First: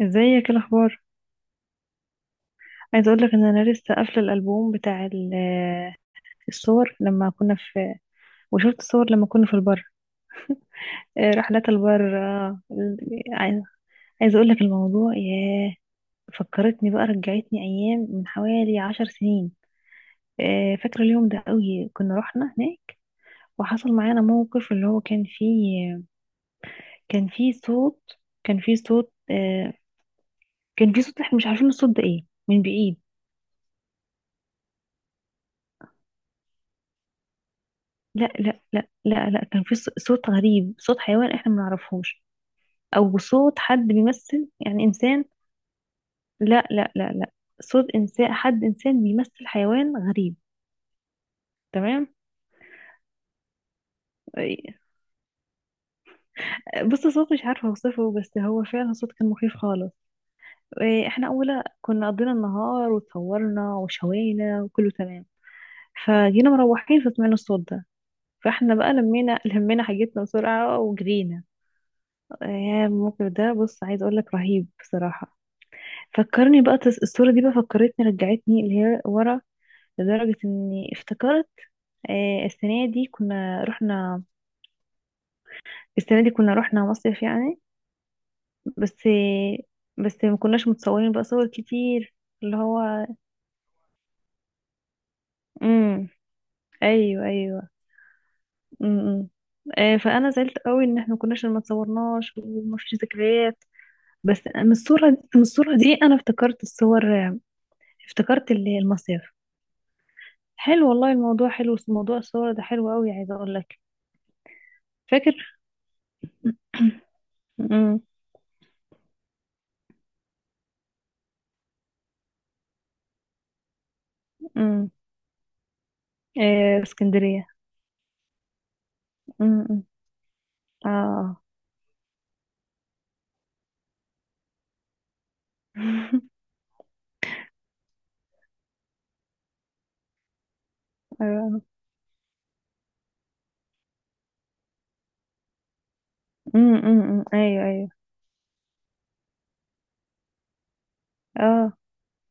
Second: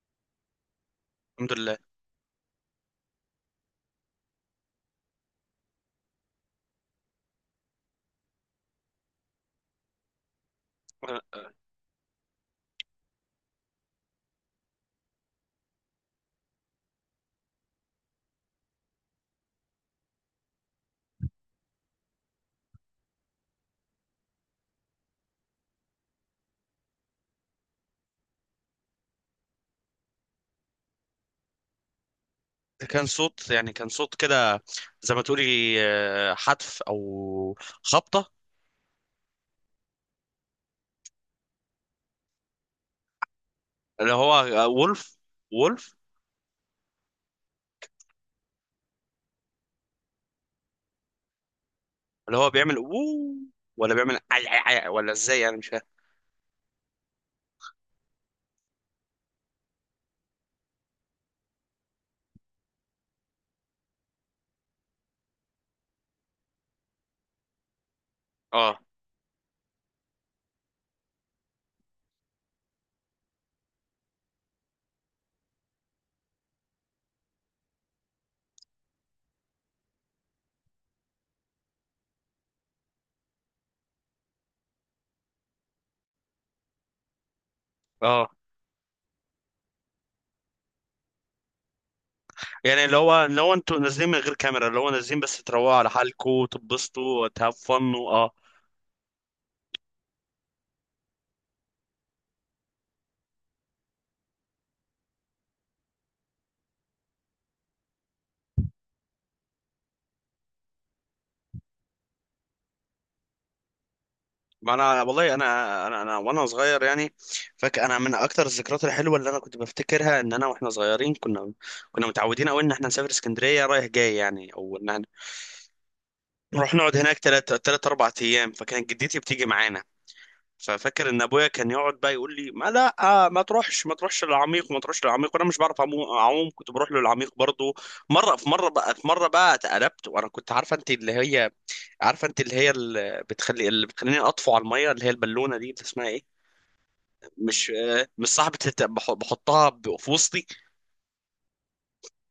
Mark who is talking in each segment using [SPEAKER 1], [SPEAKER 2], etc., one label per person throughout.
[SPEAKER 1] ازيك؟ إيه الاخبار؟
[SPEAKER 2] الحمد لله.
[SPEAKER 1] عايزه اقول لك ان انا لسه قافله الالبوم بتاع الصور لما كنا في، وشفت صور لما كنا في البر.
[SPEAKER 2] آه،
[SPEAKER 1] رحلات البر. آه، ال- عايزه عايزه اقول لك الموضوع. ياه، فكرتني بقى، رجعتني ايام من حوالي 10 سنين. فاكره اليوم ده قوي، كنا رحنا هناك وحصل معانا موقف اللي هو كان فيه صوت. كان فيه صوت آه، كان فيه صوت، احنا مش عارفين الصوت ده ايه من بعيد.
[SPEAKER 2] كان صوت، يعني كان صوت كده، زي ما تقولي حتف او
[SPEAKER 1] لا،
[SPEAKER 2] خبطه.
[SPEAKER 1] لا، لا، لا، لا، كان في صوت غريب، صوت حيوان احنا ما نعرفهوش، او صوت حد
[SPEAKER 2] اللي هو
[SPEAKER 1] بيمثل يعني
[SPEAKER 2] وولف،
[SPEAKER 1] انسان.
[SPEAKER 2] وولف.
[SPEAKER 1] لا، لا، لا، لا، صوت انسان، حد انسان بيمثل حيوان غريب. تمام.
[SPEAKER 2] اللي هو بيعمل وو، ولا بيعمل عي عي
[SPEAKER 1] إيه،
[SPEAKER 2] عي، ولا ازاي؟ انا مش فاهم.
[SPEAKER 1] بص، الصوت مش عارفه اوصفه، بس هو فعلا صوت كان مخيف خالص. إيه، احنا اولا كنا قضينا النهار وتصورنا وشوينا وكله تمام. فجينا مروحين فسمعنا الصوت ده، فاحنا
[SPEAKER 2] اه
[SPEAKER 1] بقى لمينا حاجتنا بسرعه وجرينا. يا، الموقف ده، بص، عايز اقول لك، رهيب بصراحه. فكرني بقى، الصورة دي بقى فكرتني، رجعتني اللي هي ورا، لدرجة اني افتكرت. آه، السنة دي كنا رحنا السنة دي كنا رحنا مصيف يعني.
[SPEAKER 2] اه.
[SPEAKER 1] بس بس ما كناش متصورين بقى صور كتير، اللي
[SPEAKER 2] يعني اللي
[SPEAKER 1] هو.
[SPEAKER 2] هو انتوا نازلين من غير كاميرا، اللي هو نازلين بس تروقوا على
[SPEAKER 1] امم.
[SPEAKER 2] حالكم تبسطوا
[SPEAKER 1] ايوه، ايوه.
[SPEAKER 2] وتهفنوا. اه،
[SPEAKER 1] امم. فانا زعلت قوي ان احنا ما اتصورناش وما فيش ذكريات. بس من الصورة دي انا افتكرت الصور. افتكرت المصيف. حلو والله الموضوع، حلو موضوع الصور ده، حلو قوي، عايزة اقول لك.
[SPEAKER 2] ما انا والله
[SPEAKER 1] فاكر.
[SPEAKER 2] أنا وانا صغير يعني فاكر، انا
[SPEAKER 1] امم.
[SPEAKER 2] من اكتر الذكريات الحلوه اللي انا كنت بفتكرها، ان انا واحنا صغيرين كنا متعودين قوي ان احنا نسافر اسكندريه رايح جاي يعني، او ان
[SPEAKER 1] امم.
[SPEAKER 2] احنا نروح
[SPEAKER 1] إيه
[SPEAKER 2] نقعد هناك
[SPEAKER 1] اسكندرية.
[SPEAKER 2] ثلاث اربع ايام، فكانت جدتي بتيجي
[SPEAKER 1] امم.
[SPEAKER 2] معانا.
[SPEAKER 1] أمم.
[SPEAKER 2] ففاكر ان
[SPEAKER 1] اه.
[SPEAKER 2] ابويا كان يقعد بقى يقول لي: ما لا، ما تروحش، ما تروحش للعميق وما تروحش للعميق، وانا مش بعرف اعوم، كنت بروح له للعميق برضه. مره في مره بقى في مره بقى اتقلبت، وانا كنت عارفه انت اللي هي
[SPEAKER 1] ايوه.
[SPEAKER 2] اللي بتخليني اطفو على الميه، اللي هي البالونه دي اللي اسمها ايه،
[SPEAKER 1] امم. أمم، أمم. ايوه،
[SPEAKER 2] مش
[SPEAKER 1] ايوه.
[SPEAKER 2] مش صاحبة بحطها في وسطي.
[SPEAKER 1] اه.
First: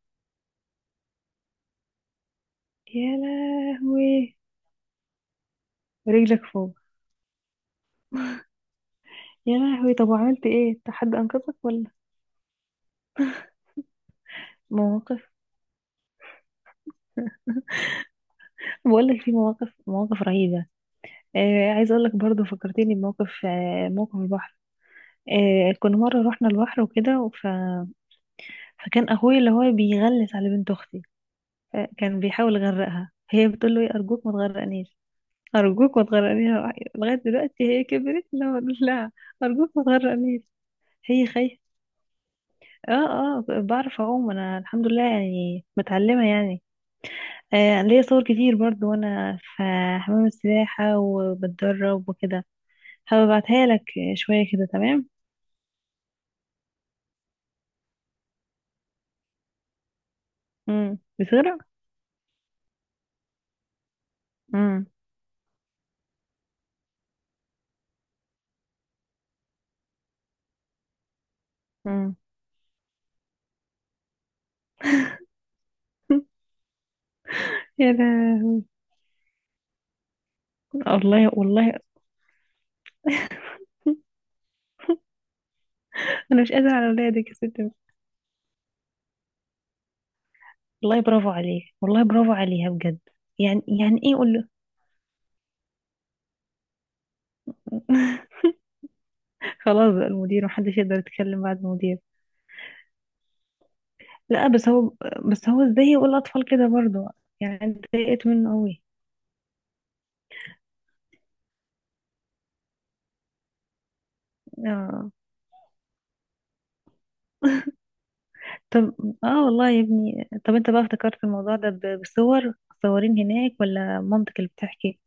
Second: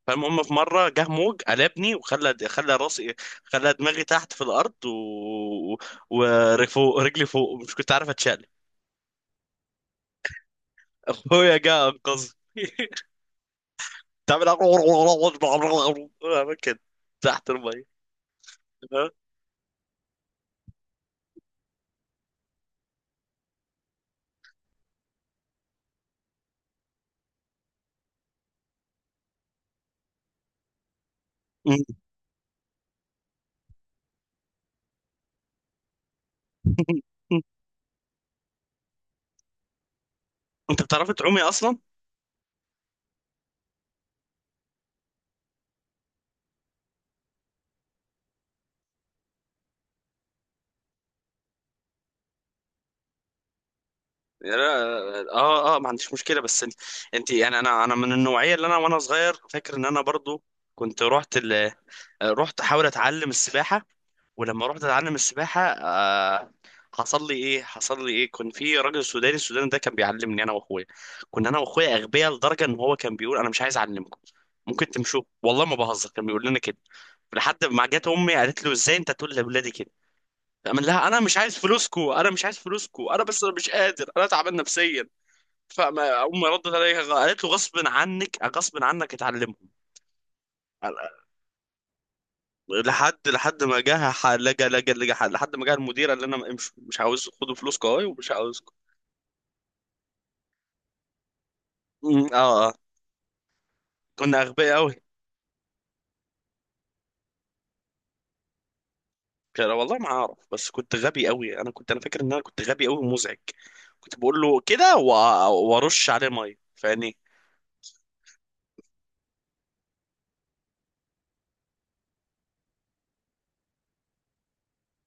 [SPEAKER 2] فالمهم في مرة جه موج قلبني، وخلى
[SPEAKER 1] يا
[SPEAKER 2] راسي، خلى دماغي تحت
[SPEAKER 1] لهوي!
[SPEAKER 2] في الأرض، و...
[SPEAKER 1] رجلك فوق.
[SPEAKER 2] ورجلي فوق، مش كنت عارف أتشال.
[SPEAKER 1] يا لهوي. طب وعملت ايه أنت؟ حد انقذك
[SPEAKER 2] أخويا
[SPEAKER 1] ولا؟
[SPEAKER 2] جه أنقذني. تعمل
[SPEAKER 1] مواقف.
[SPEAKER 2] أعمل كده تحت المية.
[SPEAKER 1] بقول
[SPEAKER 2] ها؟
[SPEAKER 1] لك في مواقف، مواقف رهيبة. عايزه اقول لك برضه، فكرتني بموقف. موقف البحر. كنا مرة رحنا البحر وكده، فكان اخويا اللي هو بيغلس على بنت اختي. كان بيحاول يغرقها، هي بتقول له: إيه، ارجوك ما تغرقنيش. أرجوك ما تغرقنيها. لغاية دلوقتي هي كبرت، لا بقول لها: أرجوك ما تغرقنيش.
[SPEAKER 2] انت بتعرفي
[SPEAKER 1] هي
[SPEAKER 2] تعومي
[SPEAKER 1] خايفة.
[SPEAKER 2] اصلا؟
[SPEAKER 1] اه. اه، بعرف أعوم أنا، الحمد لله، يعني متعلمة يعني. ليا صور كتير برضو، وأنا في حمام السباحة وبتدرب وكده. هبعتها لك. شوية
[SPEAKER 2] لا،
[SPEAKER 1] كده تمام.
[SPEAKER 2] اه اه، ما عنديش مشكله، بس انت يعني، انا من النوعيه، اللي انا وانا صغير فاكر ان انا برضو
[SPEAKER 1] مم.
[SPEAKER 2] كنت رحت،
[SPEAKER 1] بتغرق.
[SPEAKER 2] رحت احاول اتعلم السباحه. ولما رحت
[SPEAKER 1] مم.
[SPEAKER 2] اتعلم السباحه، حصل لي ايه، كان في راجل سوداني، السوداني ده كان بيعلمني انا واخويا. كنا انا واخويا
[SPEAKER 1] مم.
[SPEAKER 2] اغبياء لدرجه ان هو كان بيقول: انا مش عايز اعلمكم، ممكن تمشوا، والله ما بهزر، كان بيقول لنا كده. لحد ما
[SPEAKER 1] يا
[SPEAKER 2] جت امي
[SPEAKER 1] لا.
[SPEAKER 2] قالت له: ازاي انت تقول لاولادي كده؟ فقام لها: انا
[SPEAKER 1] والله،
[SPEAKER 2] مش عايز
[SPEAKER 1] والله
[SPEAKER 2] فلوسكو، انا بس انا مش قادر، انا تعبان نفسيا. فما
[SPEAKER 1] أنا
[SPEAKER 2] امي
[SPEAKER 1] مش
[SPEAKER 2] ردت
[SPEAKER 1] قادرة على
[SPEAKER 2] عليها
[SPEAKER 1] ولادك يا
[SPEAKER 2] قالت له: غصب
[SPEAKER 1] ستي.
[SPEAKER 2] عنك، اتعلمهم.
[SPEAKER 1] والله برافو عليه. والله برافو عليها بجد. يعني
[SPEAKER 2] لحد ما
[SPEAKER 1] يعني
[SPEAKER 2] جه
[SPEAKER 1] إيه قول له.
[SPEAKER 2] لحد ما جه المدير قال لنا: امشوا، مش عاوز، خدوا فلوسكم اهي، ومش عاوزكم.
[SPEAKER 1] خلاص بقى، المدير، محدش يقدر يتكلم بعد المدير.
[SPEAKER 2] اه اه، كنا
[SPEAKER 1] لا، بس
[SPEAKER 2] اغبياء
[SPEAKER 1] هو
[SPEAKER 2] قوي.
[SPEAKER 1] بس هو ازاي يقول الأطفال كده برضه، يعني أنا اتضايقت منه قوي.
[SPEAKER 2] والله ما اعرف، بس كنت غبي قوي، انا فاكر ان انا كنت غبي قوي ومزعج. كنت بقول له كده،
[SPEAKER 1] اه.
[SPEAKER 2] وارش عليه ميه، فاهمني؟
[SPEAKER 1] طب. اه، والله يا ابني، طب انت بقى افتكرت الموضوع ده بصور؟ صورين هناك ولا مامتك اللي بتحكي؟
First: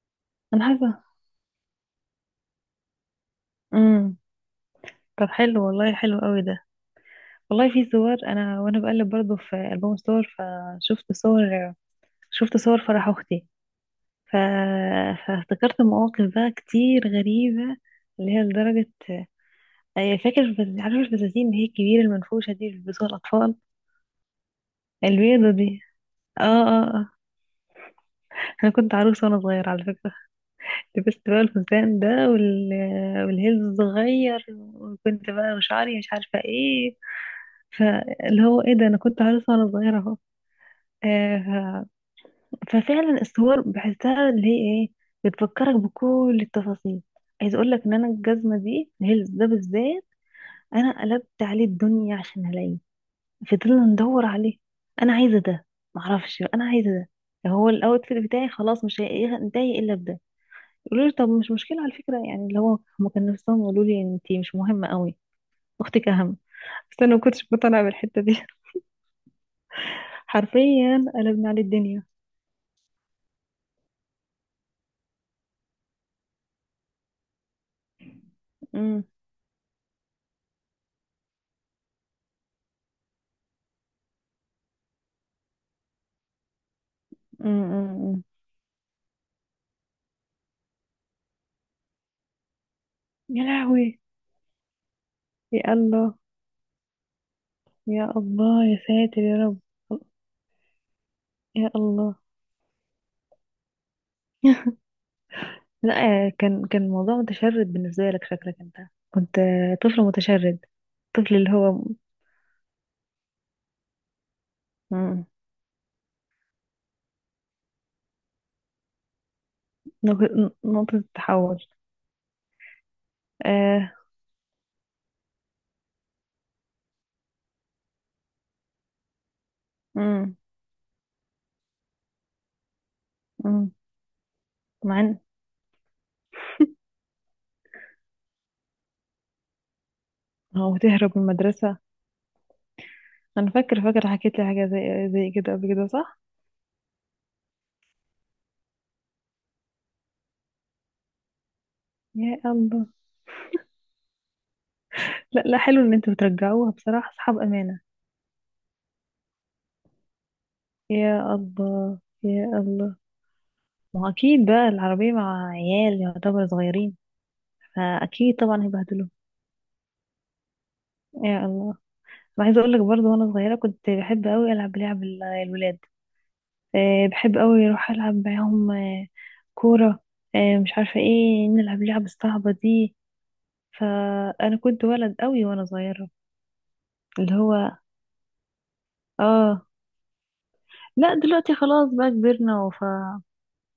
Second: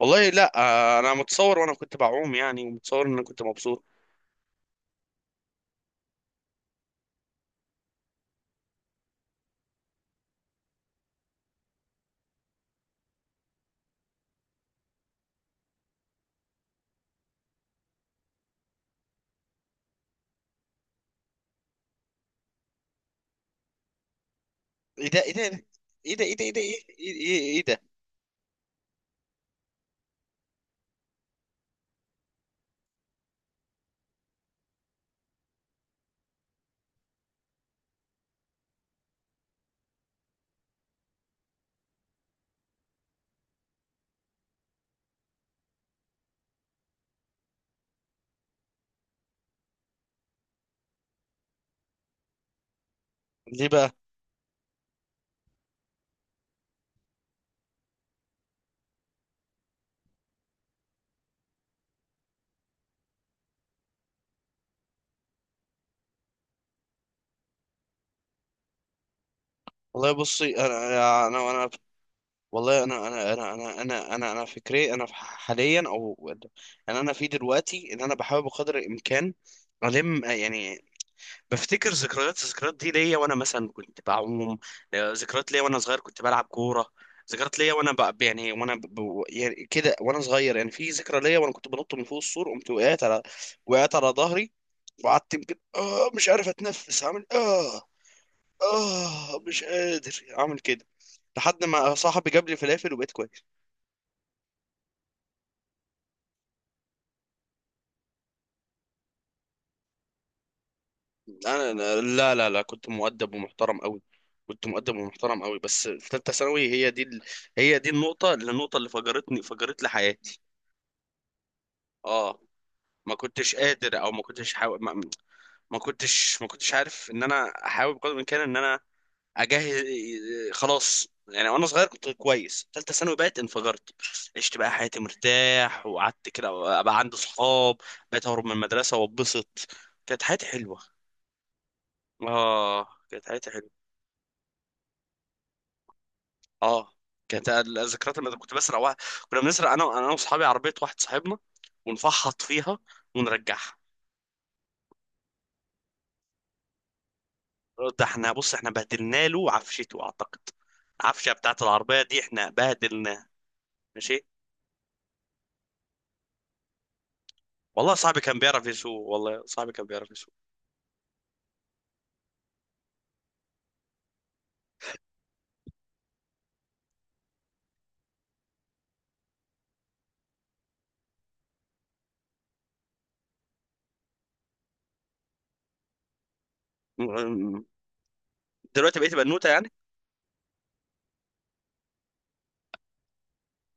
[SPEAKER 2] والله لا،
[SPEAKER 1] انا حاسه.
[SPEAKER 2] انا متصور وانا كنت بعوم يعني، ومتصور ان انا كنت مبسوط.
[SPEAKER 1] امم. طب حلو والله، حلو قوي ده. والله في صور، انا وانا بقلب برضو في ألبوم الصور فشفت صور، شفت صور فرح اختي. ف... فافتكرت مواقف بقى كتير غريبة، اللي هي لدرجة. أي فاكر عارف الفساتين اللي هي الكبيرة المنفوشة دي اللي بيلبسوها الأطفال،
[SPEAKER 2] ايه ده، ايه ده
[SPEAKER 1] البيضة دي؟
[SPEAKER 2] ايه ده ايه
[SPEAKER 1] اه،
[SPEAKER 2] ده ايه ده ايه ده ايه
[SPEAKER 1] اه، اه.
[SPEAKER 2] إيه- إيه ده؟
[SPEAKER 1] أنا كنت عروسة وأنا صغيرة على فكرة. لبست بقى الفستان ده والهيلز الصغير. وكنت بقى وشعري مش عارفة ايه، فاللي هو ايه ده، أنا كنت عروسة وأنا صغيرة اهو. آه، ف- ففعلا الصور بحسها اللي هي ايه، بتفكرك بكل التفاصيل. عايز اقول لك ان انا الجزمه دي، الهيلز ده بالذات، انا قلبت عليه الدنيا عشان الاقيه.
[SPEAKER 2] ليه
[SPEAKER 1] فضلنا
[SPEAKER 2] بقى؟
[SPEAKER 1] ندور عليه، انا عايزه ده، معرفش انا عايزه، ده هو الاوتفيت بتاعي خلاص، مش هينتهي الا بده. يقولوا لي: طب مش مشكله على فكره يعني، اللي هو هما كانوا نفسهم يقولوا لي انتي مش مهمه قوي، اختك اهم. بس انا ما كنتش مقتنعه بالحته دي.
[SPEAKER 2] والله بصي،
[SPEAKER 1] حرفيا قلبنا عليه
[SPEAKER 2] انا
[SPEAKER 1] الدنيا.
[SPEAKER 2] والله، انا انا انا انا انا انا انا فكري انا حاليا، او انا انا في دلوقتي، ان انا بحاول بقدر
[SPEAKER 1] امم.
[SPEAKER 2] الامكان يعني بفتكر ذكريات، الذكريات دي ليا وانا مثلا كنت بعوم، ذكريات ليا وانا صغير كنت بلعب كوره، ذكريات ليا
[SPEAKER 1] امم.
[SPEAKER 2] وانا ب...
[SPEAKER 1] أمم.
[SPEAKER 2] يعني وانا يعني كده وانا صغير يعني. في ذكرى ليا وانا كنت بنط من فوق السور، قمت وقعت على،
[SPEAKER 1] يا
[SPEAKER 2] وقعت
[SPEAKER 1] لهوي.
[SPEAKER 2] على ظهري، وقعدت يمكن
[SPEAKER 1] يا
[SPEAKER 2] اه
[SPEAKER 1] الله.
[SPEAKER 2] مش عارف اتنفس، عامل اه
[SPEAKER 1] يا الله. يا ساتر يا
[SPEAKER 2] اه،
[SPEAKER 1] رب.
[SPEAKER 2] مش قادر اعمل كده، لحد
[SPEAKER 1] يا
[SPEAKER 2] ما
[SPEAKER 1] الله.
[SPEAKER 2] صاحبي جاب لي فلافل وبقيت كويس.
[SPEAKER 1] لا، كان الموضوع متشرد بالنسبه لك، شكلك انت كنت طفل متشرد، طفل اللي هو.
[SPEAKER 2] لا لا لا، كنت مؤدب ومحترم قوي،
[SPEAKER 1] مم.
[SPEAKER 2] بس في ثالثه ثانوي، هي دي ال... هي دي النقطه اللي فجرتني، فجرت لي حياتي.
[SPEAKER 1] نقطة التحول.
[SPEAKER 2] اه، ما كنتش
[SPEAKER 1] آه.
[SPEAKER 2] قادر، او ما كنتش حاو... ما... ما كنتش عارف ان انا احاول بقدر الامكان ان انا اجهز.
[SPEAKER 1] مم.
[SPEAKER 2] خلاص يعني، وانا صغير كنت كويس، ثالثه ثانوي بقت
[SPEAKER 1] مم.
[SPEAKER 2] انفجرت. عشت بقى حياتي
[SPEAKER 1] مع ان.
[SPEAKER 2] مرتاح، وقعدت كده، بقى عندي صحاب، بقيت اهرب من المدرسه واتبسط. كانت حياتي
[SPEAKER 1] هو
[SPEAKER 2] حلوه،
[SPEAKER 1] تهرب من المدرسة؟
[SPEAKER 2] اه كانت حياتي
[SPEAKER 1] أنا
[SPEAKER 2] حلوه.
[SPEAKER 1] فاكر، حكيت لي حاجة زي كده قبل كده صح؟
[SPEAKER 2] اه، كانت الذكريات اللي كنت بسرق واحد، كنا بنسرق انا انا واصحابي عربيه واحد صاحبنا،
[SPEAKER 1] يا
[SPEAKER 2] ونفحط فيها
[SPEAKER 1] الله.
[SPEAKER 2] ونرجعها.
[SPEAKER 1] لا، لا، حلو إن أنتوا بترجعوها بصراحة، أصحاب أمانة.
[SPEAKER 2] ده احنا بص احنا بهدلنا له عفشته اعتقد، العفشه
[SPEAKER 1] يا
[SPEAKER 2] بتاعت
[SPEAKER 1] الله.
[SPEAKER 2] العربيه دي
[SPEAKER 1] يا
[SPEAKER 2] احنا
[SPEAKER 1] الله.
[SPEAKER 2] بهدلناها.
[SPEAKER 1] ما هو
[SPEAKER 2] ماشي،
[SPEAKER 1] أكيد بقى العربية مع عيال يعتبر صغيرين،
[SPEAKER 2] والله صاحبي
[SPEAKER 1] فأكيد
[SPEAKER 2] كان
[SPEAKER 1] طبعا
[SPEAKER 2] بيعرف يسوق،
[SPEAKER 1] هيبهدلوه. يا الله. أنا عايزة أقول لك برضه، وأنا صغيرة كنت بحب أوي ألعب لعب الولاد. بحب قوي اروح العب معاهم. كوره. مش عارفه ايه، نلعب لعب الصعبه دي، فانا كنت ولد قوي وانا صغيره،
[SPEAKER 2] م-
[SPEAKER 1] اللي
[SPEAKER 2] م-
[SPEAKER 1] هو.
[SPEAKER 2] دلوقتي بقيتي بنوته
[SPEAKER 1] اه.
[SPEAKER 2] يعني؟
[SPEAKER 1] لا، دلوقتي خلاص بقى كبرنا،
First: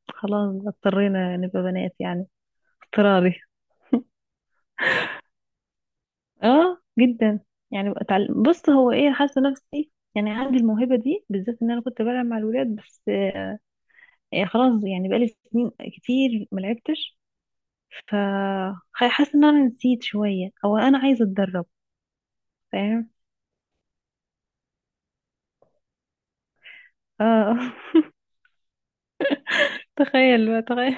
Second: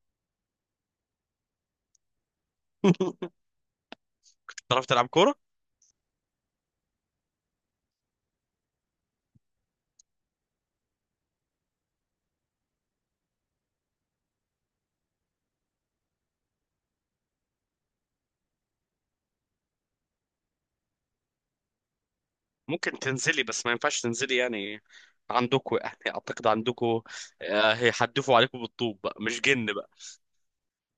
[SPEAKER 1] فخلاص بقى اضطرينا نبقى بنات يعني، اضطراري.
[SPEAKER 2] تعرف تلعب كوره؟
[SPEAKER 1] اه جدا، يعني بقى اتعلم، بص هو ايه، حاسه نفسي يعني عندي الموهبه دي بالذات، ان انا كنت بلعب مع الولاد بس. خلاص يعني بقالي سنين كتير ما لعبتش، ف حاسه ان انا نسيت شويه، او انا عايزه اتدرب.
[SPEAKER 2] ممكن
[SPEAKER 1] فاهم.
[SPEAKER 2] تنزلي، بس ما ينفعش تنزلي يعني، عندكوا يعني اعتقد عندكوا
[SPEAKER 1] اه.
[SPEAKER 2] هيحدفوا عليكم بالطوب بقى مش جن بقى.
[SPEAKER 1] تخيل بقى، تخيل.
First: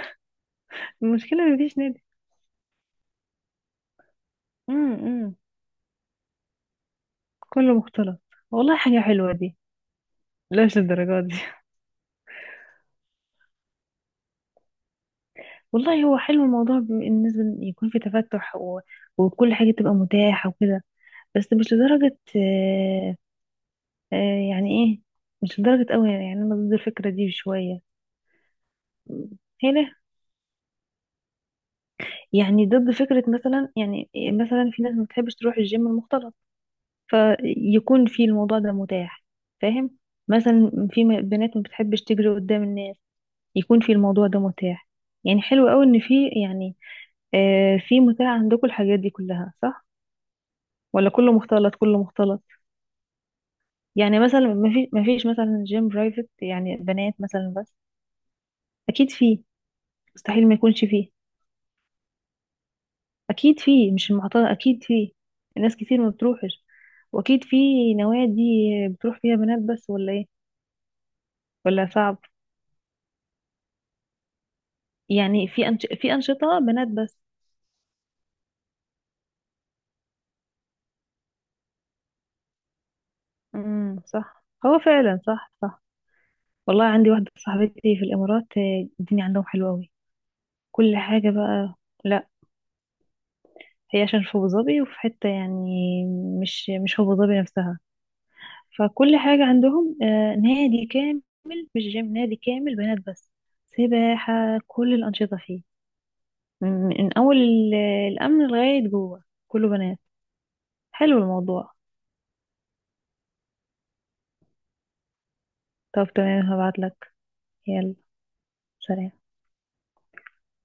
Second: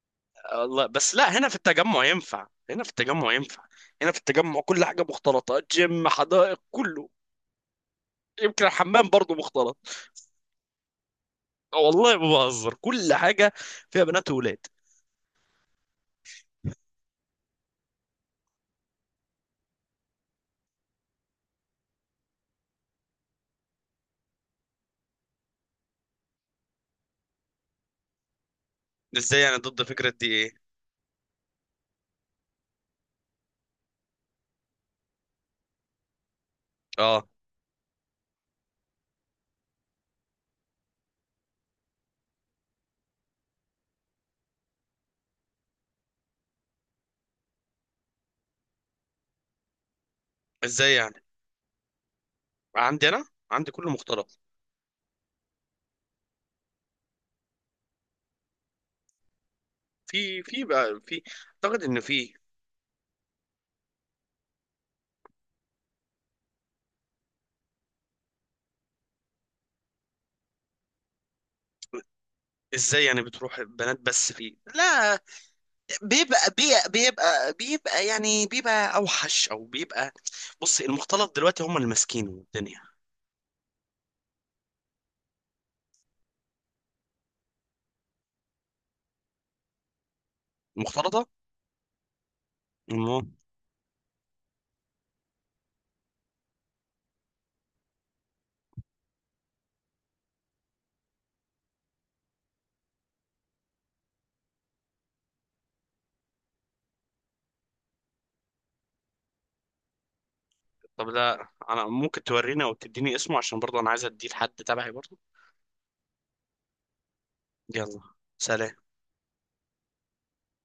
[SPEAKER 2] والله بس، لا،
[SPEAKER 1] المشكله
[SPEAKER 2] هنا في
[SPEAKER 1] مفيش نادي.
[SPEAKER 2] التجمع ينفع، هنا في التجمع كل
[SPEAKER 1] امم.
[SPEAKER 2] حاجة
[SPEAKER 1] إمم.
[SPEAKER 2] مختلطة، جيم، حدائق، كله.
[SPEAKER 1] كله مختلط.
[SPEAKER 2] يمكن
[SPEAKER 1] والله حاجه
[SPEAKER 2] الحمام
[SPEAKER 1] حلوه
[SPEAKER 2] برضه
[SPEAKER 1] دي،
[SPEAKER 2] مختلط،
[SPEAKER 1] لاش للدرجات دي.
[SPEAKER 2] والله ما بهزر، كل حاجة فيها بنات وولاد.
[SPEAKER 1] والله هو حلو الموضوع بالنسبه إن يكون في تفتح وكل حاجه تبقى متاحه وكده. بس مش لدرجه، يعني ايه، مش لدرجه قوي يعني انا ضد الفكره دي شويه.
[SPEAKER 2] ازاي يعني ضد
[SPEAKER 1] هنا
[SPEAKER 2] فكرة دي ايه؟
[SPEAKER 1] يعني ضد فكره مثلا، يعني إيه، مثلا في ناس ما بتحبش تروح الجيم المختلط.
[SPEAKER 2] اه،
[SPEAKER 1] فيكون في الموضوع ده متاح. فاهم. مثلا في بنات ما بتحبش تجري قدام الناس، يكون في الموضوع ده متاح. يعني حلو قوي ان في يعني في متاح عندكم الحاجات دي كلها صح؟
[SPEAKER 2] ازاي
[SPEAKER 1] ولا
[SPEAKER 2] يعني؟
[SPEAKER 1] كله مختلط؟ كله مختلط.
[SPEAKER 2] عندي انا، عندي كله
[SPEAKER 1] يعني
[SPEAKER 2] مختلط.
[SPEAKER 1] مثلا ما فيش مثلا جيم برايفت يعني بنات مثلا بس؟ اكيد فيه. مستحيل ما يكونش فيه.
[SPEAKER 2] في، اعتقد ان في.
[SPEAKER 1] اكيد فيه، مش المعترض، اكيد فيه، الناس كتير ما بتروحش. واكيد في نوادي بتروح فيها بنات بس، ولا ايه؟ ولا صعب؟
[SPEAKER 2] ازاي يعني بتروح بنات بس فيه؟ لا،
[SPEAKER 1] يعني في في أنشطة بنات بس.
[SPEAKER 2] بيبقى يعني، بيبقى اوحش، او بيبقى. بص، المختلط دلوقتي هم اللي ماسكين الدنيا.
[SPEAKER 1] امم، صح، هو فعلا صح، صح. والله عندي واحدة صاحبتي في الإمارات. الدنيا عندهم حلوة أوي، كل
[SPEAKER 2] المختلطة
[SPEAKER 1] حاجة بقى. لا، هي عشان في أبو ظبي، وفي حتة يعني مش أبو ظبي نفسها. فكل حاجة عندهم نادي كامل، مش جيم، نادي كامل بنات بس. سباحة، كل الأنشطة فيه، من أول الأمن لغاية جوه كله بنات.
[SPEAKER 2] طب،
[SPEAKER 1] حلو
[SPEAKER 2] لا،
[SPEAKER 1] الموضوع.
[SPEAKER 2] انا ممكن تورينا وتديني اسمه عشان برضه انا عايز اديه لحد تبعي برضه.
[SPEAKER 1] طب تمام، هبعتلك. يلا.
[SPEAKER 2] يلا. سلام.
[SPEAKER 1] سلام.